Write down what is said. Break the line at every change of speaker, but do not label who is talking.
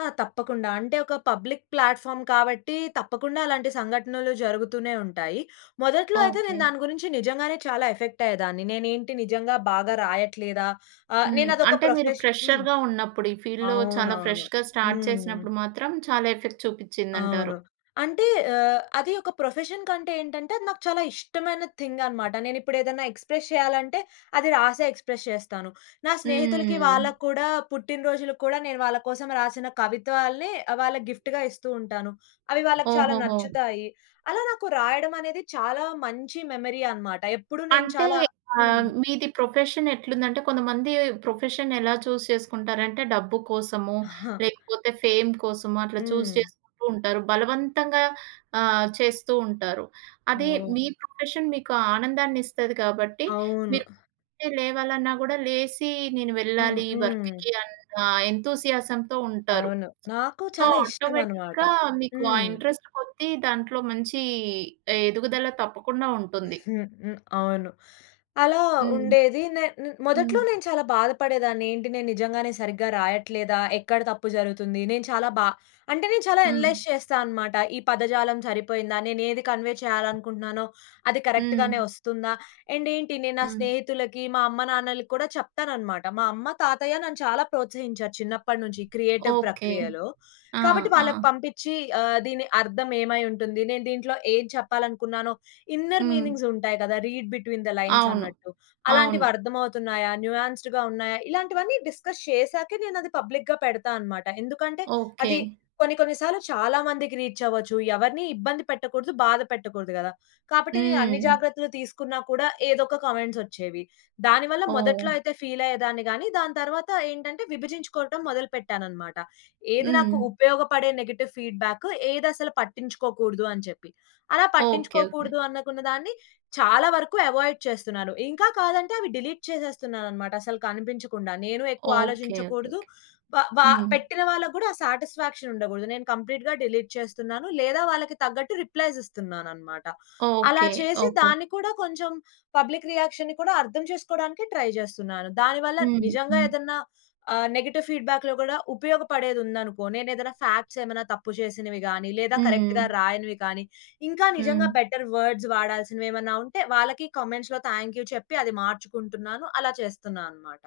ఆ! తప్పకుండ. అంటే, ఒక పబ్లిక్ ప్లాట్‌ఫార్మ్ కాబట్టి, తప్పకుండా అలాంటి సంఘటనలు జరుగుతూనే ఉంటాయి. మొదట్లో అయితే నేను
ఓకే.
దాని గురించి నిజంగానే చాలా ఎఫెక్ట్ అయ్యేదాన్ని. నేనేంటి నిజంగా బాగా రాయట్లేదా? ఆహ్,
హ్మ్.
నేను అదొక
అంటే మీరు
ప్రొఫెషన్ హ్మ్.
ఫ్రెషర్‌గా ఉన్నప్పుడు, ఈ ఫీల్డ్‌లో చాలా
అవునవును.
ఫ్రెష్‌గా స్టార్ట్
హ్మ్.
చేసినప్పుడు మాత్రం, చాలా ఎఫెక్ట్
అవును.
చూపిచ్చిందంటారు?
అంటే ఆహ్, అది ఒక ప్రొఫెషన్ కంటే ఏంటంటే, అది నాకు చాలా ఇష్టమైన థింగ్ అనమాట. నేను ఇప్పుడు ఏదైనా ఎక్స్‌ప్రెస్ చేయాలంటే, అది రాసే ఎక్స్‌ప్రస్ చేస్తాను. నా స్నేహితులకి
హ్మ్.
వాళ్ళకి కూడా పుట్టినరోజులకు కూడా నేను వాళ్ళ కోసం రాసిన కవిత్వాల్ని, వాళ్ళకి గిఫ్ట్‌గా ఇస్తూ ఉంటాను. అవి వాళ్ళకి చాలా
ఓహోహో!
నచ్చుతాయి. అలా నాకు రాయడమనేది చాలా మంచి మెమరీ అనమాట. ఎప్పుడూ నేను
అంటే,
చాలా హ్మ్.
ఆహ్, మీది ప్రొఫెషన్ ఎట్లుందంటే, కొంతమంది ప్రొఫెషన్ ఎలా చూజ్ చేసుకుంటారంటే, డబ్బు కోసమో, లేకపోతే ఫేమ్ కోసమో అట్లా చూజ్
హ్మ్.
చేసుకుంటూ ఉంటారు బలవంతంగా ఆహ్, చేస్తూ ఉంటారు. అదే
ఓహ్!
మీ ప్రొఫెషన్ మీకు ఆనందాన్నిస్తది కాబట్టి,
అవును.
మీరు లేవాలన్నా కూడా లేసి నేను
హ్మ్,
వెళ్ళాలి
హ్మ్.
వర్క్‌కి అన్న ఎంతూసియాజంతో ఉంటారు.
అవును. నాకు
సో,
చాలా ఇష్టమన్నమాట.
ఆటోమేటిక్‌గా మీకు ఆ
హ్మ్.
ఇంట్రెస్ట్ కొద్దీ, దాంట్లో మంచి ఎదుగుదల తప్పకుండా ఉంటుంది.
హ్మ్. హ్మ్. అవును. అలా
హ్మ్.
ఉండేది నే హ్మ్. ను మొదట్లో
హ్మ్.
నేను చాలా బాధ పడేదాన్ని. ఏంటి నేను నిజంగానే సరిగ్గా రాయట్లేదా? ఎక్కడ తప్పు జరుగుతుంది? నేను చాలా బా అంటే నేను చాలా
హ్మ్.
అనలైజ్ చేస్తానన్నమాట. ఈ పదజాలం సరిపోయిందా? నేనేది కన్వే చేయాలనుకుంటున్నానో, అది
హ్మ్.
కరెక్ట్‌గానే వస్తుందా? అండ్ ఏంటి నేను నా
హ్మ్.
స్నేహితులకి, మా అమ్మ నాన్నలకి కూడా చెప్తానన్నమాట. మా అమ్మ, తాతయ్య నన్ను చాలా ప్రోత్సహించారు చిన్నప్పటినుంచి క్రియేటివ్
ఓకే.
ప్రక్రియలో.
ఆ!
కాబట్టి
ఆ!
వాళ్ళకి పంపిచ్చి ఆహ్, దీని అర్థం ఏమై ఉంటుంది? నేను దీంట్లో ఏం చెప్పాలనుకున్నానో ఇన్నర్
హ్మ్.
మీనింగ్స్ ఉంటాయి కదా! రీడ్ బిట్వీన్ థ్ లైన్స్
అవును.
అన్నట్టు, అలాంటివి
అవును.
అర్థం అవుతున్నాయా, న్యూయాస్ద్‌గా ఉన్నాయా? ఇలాంటివన్నీ డిస్కస్ చేసాకే నేనది పబ్లిక్‌గా పెడతానన్నమాట. ఎందుకంటే,
ఓకే.
అది కొన్ని కొన్ని సార్లు చాలా మందికి రీచ్ అవ్వచ్చు. ఎవరిని ఇబ్బంది పెట్టకూడదు, బాధ పెట్టకూడదు గదా! కాబట్టి నేను అన్ని
హ్మ్.
జాగ్రత్తలు తీసుకున్నా కూడా, ఏదో ఒక కామెంట్స్ ఒచ్చేవి. దాని వల్ల మొదట్లో
ఓహ్!
అయితే ఫీల్ అయ్యేదాన్ని గాని, తరువాత ఏంటంటే విభజించుకోవడం మొదలు పెట్టానన్నమాట. ఏది నాకు
హ్మ్.
ఉపయోగపడే నెగెటివ్ ఫీడ్‌బ్యాకు? ఏదసలు పట్టించుకోకూడదు అని చెప్పి. అలా
ఓకే. ఓకే.
పట్టించుకోకూడదనుకున్న దాన్ని చాలా వరకు అవాయిడ్ చేస్తున్నాను. ఇంకా కాదంటే అవి డిలీట్ చేసేస్తున్నానన్నమాట, అసలు కనిపించకుండా. నేను ఎక్కువ
ఓకే. ఓకే,
ఆలోచించకూడదు.
ఓకే.
వ వ
హ్మ్.
పెట్టిన వాళ్ళకి కూడా ఆ సాటిస్ఫాక్షన్ ఉండకూడదు. నేను కంప్లీట్‌గా డిలీట్ చేస్తున్నాను. లేదా వాళ్ళకి తగ్గట్టు రిప్లైస్ ఇస్తున్నానన్నమాట. అలా
ఓకే.
చేసి
ఓకే.
దాన్ని కూడా కొంచెం పబ్లిక్ రియాక్షన్‌ని కూడా అర్థం చేసుకోవడానికి ట్రై జేస్తున్నాను. దానివల్ల
హ్మ్.
నిజంగా
హ్మ్.
ఏదన్న ఆహ్, నెగెటివ్ ఫీడ్‌బ్యాక్‌‌లో కూడా ఉపయోగపడేది ఉందనుకో, నేనేదైనా ఫాక్ట్స్ ఏమైనా తప్పు చేసినవి గాని, లేదా కరెక్ట్‌గా
హ్మ్.
రాయనివి కానీ, ఇంకా నిజంగా
హ్మ్.
బెటర్ వర్డ్స్ వాడాల్సినవేమైనా ఉంటే వాళ్ళకి కామెంట్స్‌లో థాంక్ యూ చెప్పి అది మార్చుకుంటున్నాను, అలా చేస్తున్నా అన్నమాట.